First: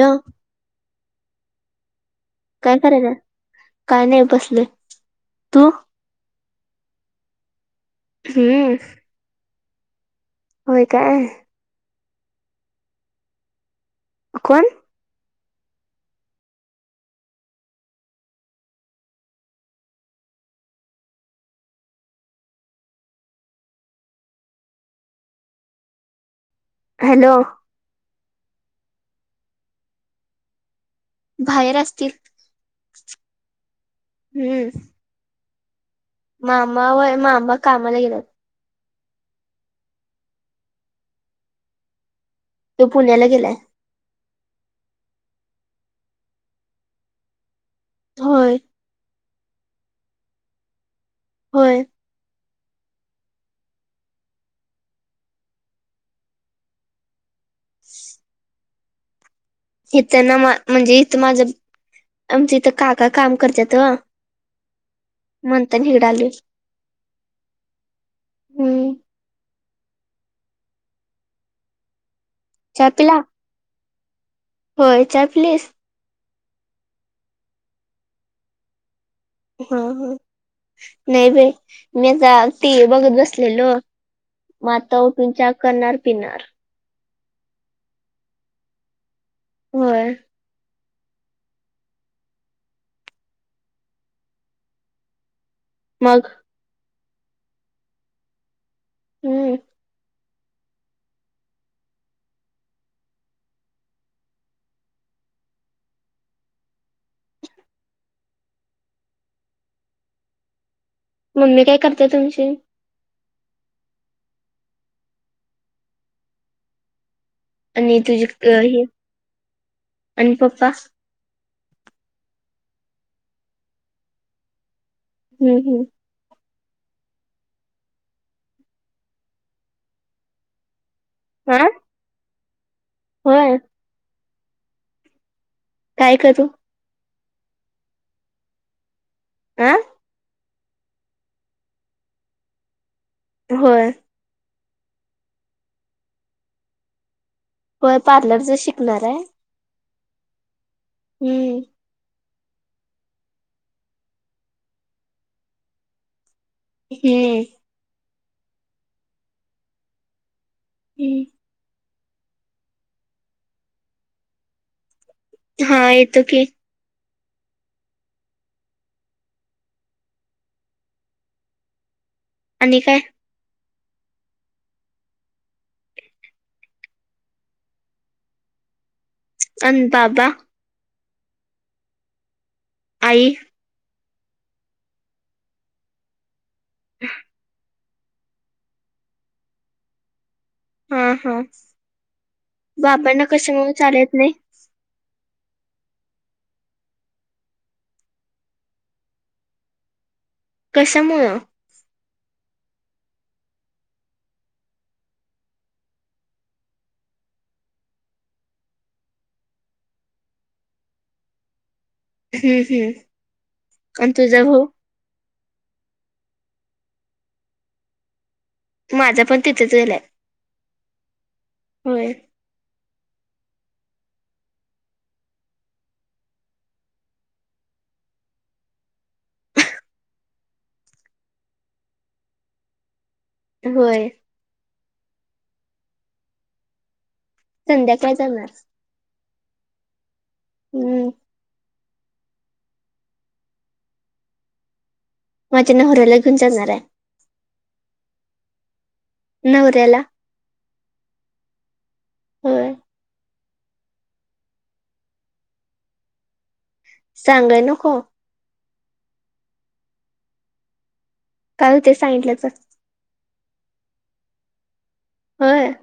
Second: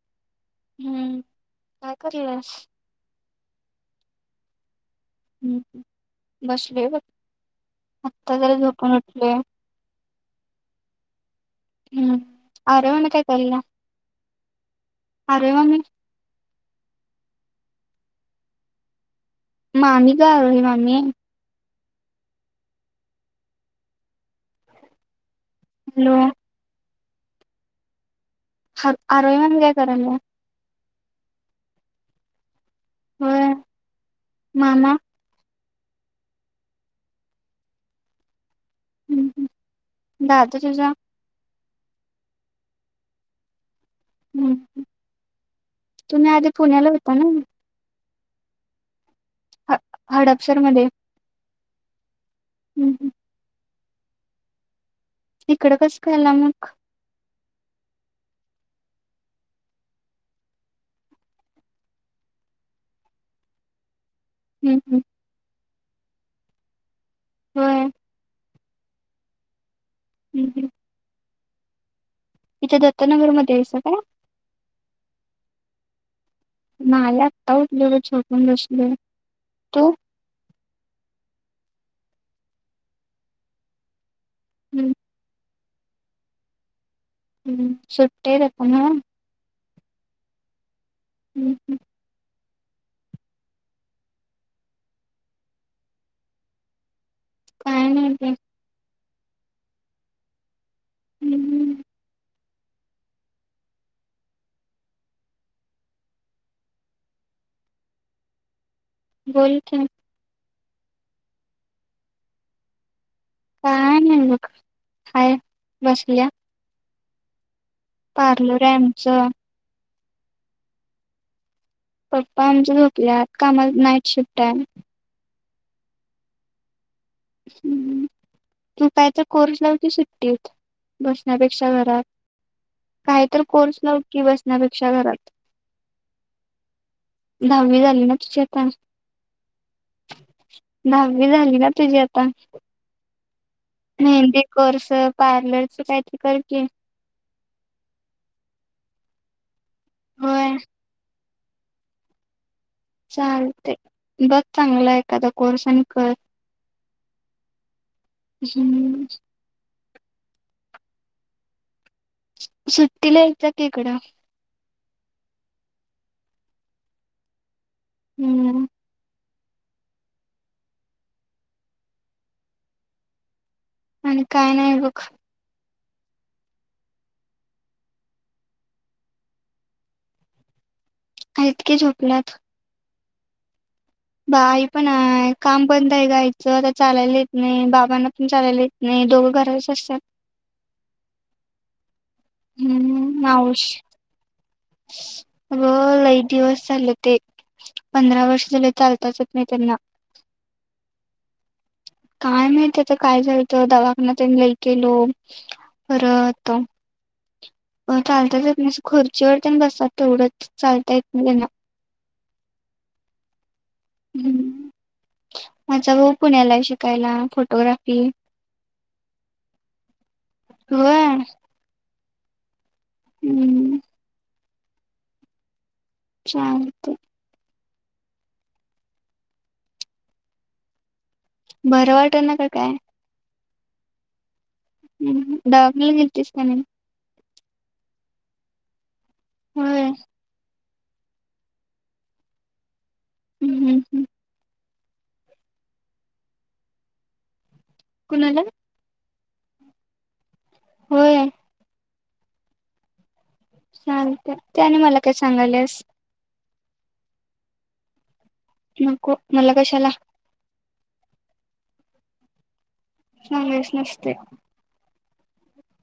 Hello. हम्म काय करल्यास? काय काय नाही बसलोय? ह् बसलोय बघ आत्ता जरा हम्म झोपून उठ हॅलो. व्हय काय? हम्म आरे मामी न काय कॉल केलेला? अ कोण? आरे मामी मामी ग आरे मामी हॅलो. हॅलो. ह, आरोहीण काय करल्या? बाहेर असतील, होय हम्म! मामा मामा व्हय? मामा कामाला गेल्यात. दादू तुझा? तो पुण्याला गेलाय. ह्! तुम्ही आधी पुण्याला होता ना? होय. ह हडपसरमध्ये. होय. [unintelligible] [inaudible] इकड कसं काय आला मग? [unintelligible] [inaudible] इथ न म्हणजे, इथ माझं आमच्यां इथं काका काम करतात ओ हम् हम. म्हणताना हिकडं आलोय. होई. हम्म ह ह. इथ चहा पिला दत्तनगरमध्ये हाईसा काय? होय, चहा पिलीस? नाही, आत्ता उठलोय बग झोपून बसलोय. हा ह, नाही बाई, मी आता टीव्ही बघत बसलेलो. म हम्म, आत्ता उठून चहा करणार पिणार. हम्म [unintelligible] [inaudible] व्हय. हं [unintelligible] [inaudible] मग काय नाही बाई. हम्म. हम्म बोल की. मम्मी काय करत्या तुमची? काय नाही बग, हाय बसल्या. आणि तुझी पार्लर आहे हे, आमचं आणि पप्पा? पप्पा आमच झोपल्यात, कामा [unintelligible] नाईट शिफ्ट आहे. हम् हम्. हम् हम, तू काय तर कोर्स लाव की सुट्टीत, हा बसण्यापेक्षा घरात काही तर होय कोर्स लाव की बसण्यापेक्षा घरात. काय करू? दहावी झाली ना तुझी आता हा दहावी झाली ना तुझी आता? होय. मेहंदे कोर्स, पार्लरच काही तरी कर की. होय पार्लरच शिकणार आहे. होय. हम्म. चालतय बघ चांगला एखादा कोर्स आणि कर. हम्म. हम्म. ह. सुट्टीला येत जा की इकडं. हा येतो की हम्म. आणि काय? आणि काय नाही ब अन बाबा आहेत की झोपल्यात. आई. गाई पण आहे काम बंद आहे गायचं आता चालायला येत नाही बाबांना चालायला येत नाही, दोघं घराच असतात. हा, हा, हम्म बाबांना मावश कशामुळे चालायला येत नाही. अगं लय दिवस झाले ते पंधरा वर्ष झाले, चालताच येत नाही त्यांना कशामुळे. काय माहिती आता काय झालतं, दवाखाना तर लई केलो परत चालताच येत नाही खुर्चीवरती बसतात तेवढंच चालता येत नाही त्यांना हम्म, हम्म. आणि तुझा भाऊ ह् माझा भाऊ पुण्याला शिकायला फोटोग्राफी माझा पण तिथेच गेलाय. होय. होय. हम्म. शांत. बर वाट ना का काय? होय. ह दवाखान्याला गेलतीस का नाही? संध्याकाळ जाणार. होय. हम्म. हम् हम् हं. माझ्या नवऱ्याला घेऊन जाणारे कुणाला? नवऱ्याला होय. होय चालत, त्याने मला काय सांगालेस. सांगाय नको. नको मला कशाला काय होतंय सांगितलं तर सांगायचं नसतं होय.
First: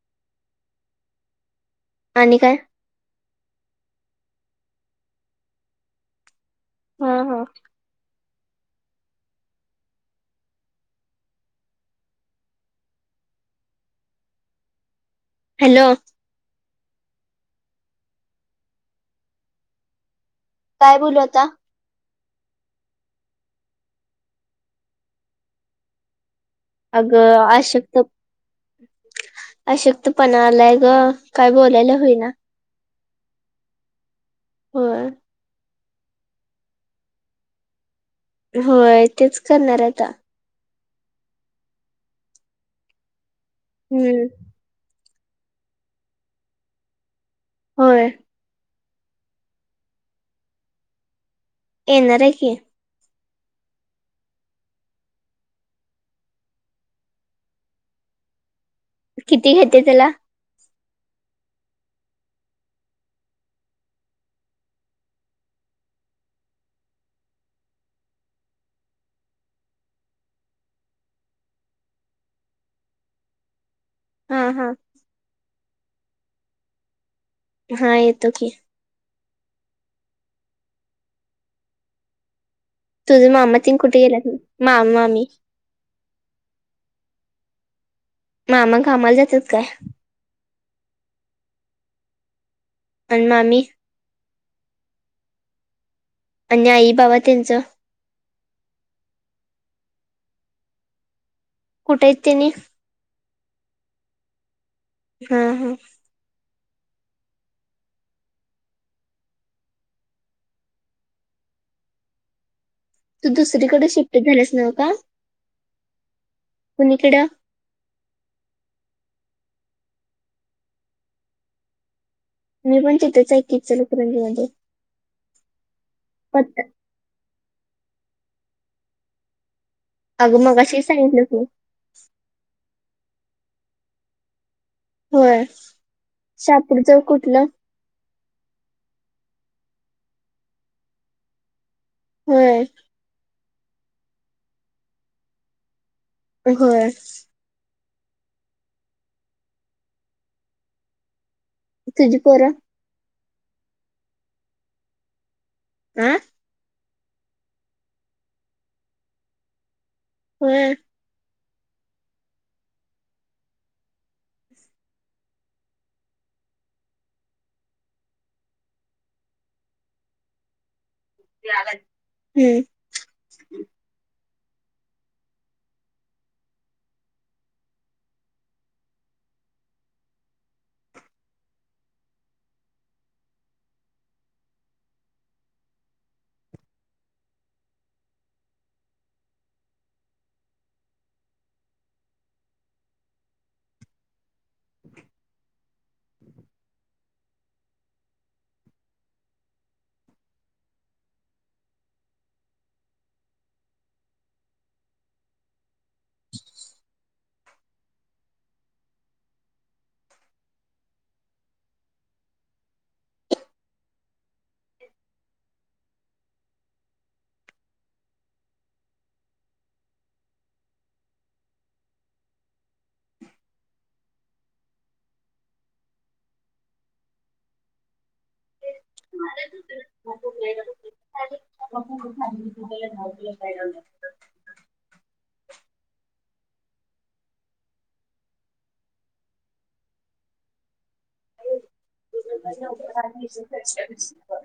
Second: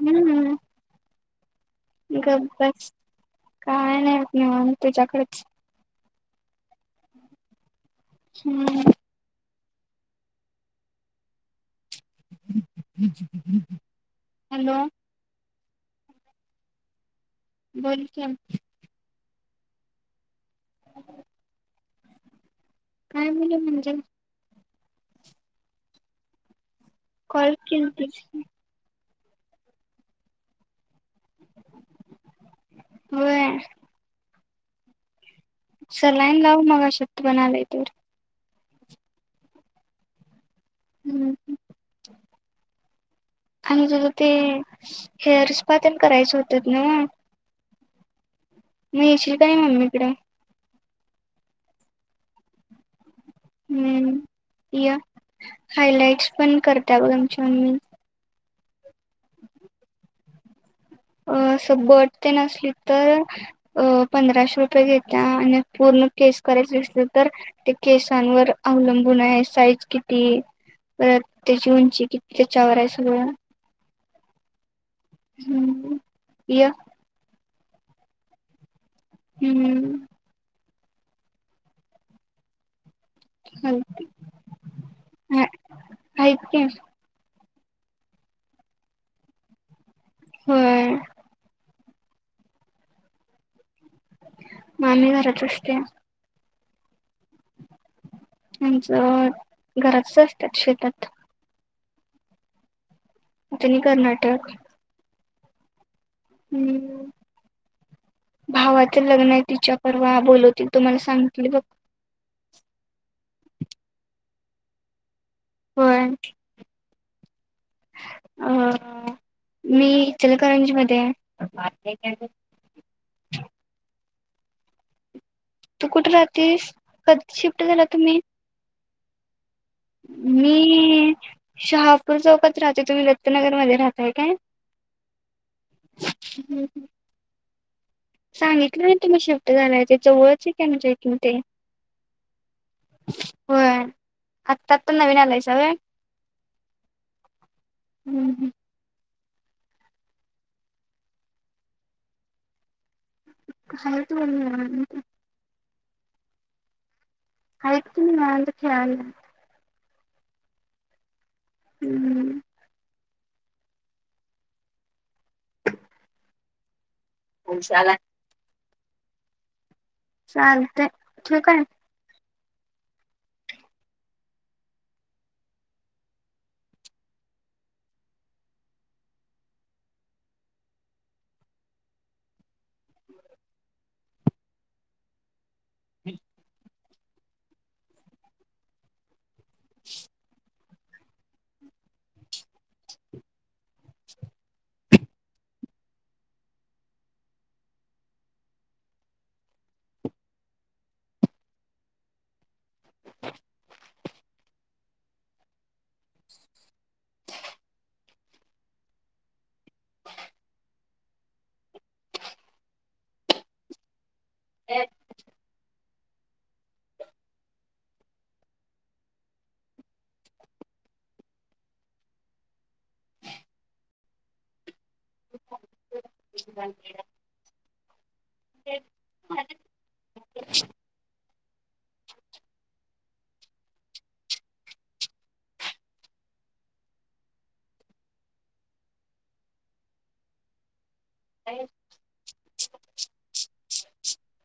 हम्म, हम ग् आणि काय बस, काय नाही म निवांत तुच्याकडेच हा, हा हम्म हॅलो.. हॅलो, बोल के [unintelligible] काय बोलू आता? काय बोलू म्हणजे? अगं, कॉल आश्यकत केलतीस अशक्त पणालाय ग, काय बोलायला होईना होय. हो सलाईन लाऊन मला अशक्तपणा आलाय तर होय तेच करणार आता हम्. आणि त हम्म ते हेअर स्पा तिनं करायच होत ना. होय मी येशील का नाही मम्मीकडे. येणार ये की. हम्म य हायलाइट्स पण करता बघ आमचिब मम्मी. किती घेते त्याला अ स बट टेन असली तर अ पंधराशे रुपये घेत्या आणि पूर्ण केस करायच दि असल तर ते केसांवर अवलंबून आहे साईज किती पर त्याची उंची किती त्याच्यावर आहे सगळं हा हा हम्म या हा येतो की. हम्म तुझ मामा तिन कुठे गेला मामा मामी हायत की. मामा कामाला जात्यात काय? होय आणि मामी मामी घरात असती या. आणि आई बाबा त्यांचं आमच घरातच असतात शेतात कुठयत त्यांनी. त्यांनी कर्नाटक हा हा हम्म भावाच लग्न आहे तिच्या परवा बोलवतील तुम्हाला सांगित बघ तू दुसरीकडे शिफ्ट झालेस नव का. हो कुणीकडं अ मी इचलकरंजी मध्ये ये मी पण तिथेच ऐकी इचलकरजी मध्ये तू कुठे राहतेस कधी शिफ्ट झाला तुम्ही? अगं मगाशी मी सांगितलं की शहापूर चौकात राहते तुम्ही दत्तनगर मध्ये राहताय काय? होय शहापूरचा कुठलं? सांगितलं ना तुम्ही शिफ्ट झालाय ते जवळच आहे का म्हणजे इकून ते होय. हो आत्ताात पण नवीन आलायसा होय. हो हम् हम तुजीपोर [inaudible] आं आहेत की निवांत खेळायला. हम् हम्म [unintelligible] चालते हम्म हम [inaudible] एक ब ला [unintelligible]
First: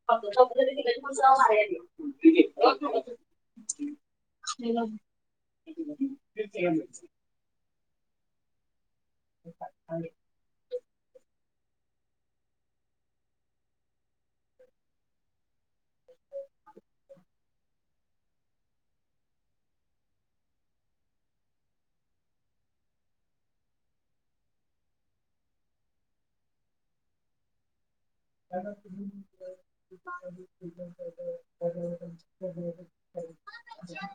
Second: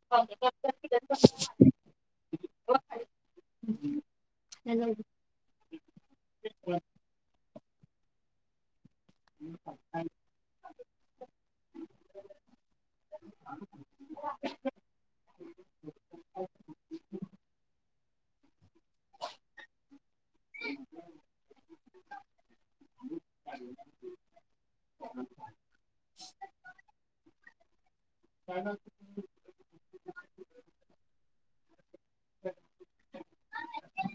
क् दि मार ह त [inaudible] [inaudible] [inaudible] ह का त [inaudible]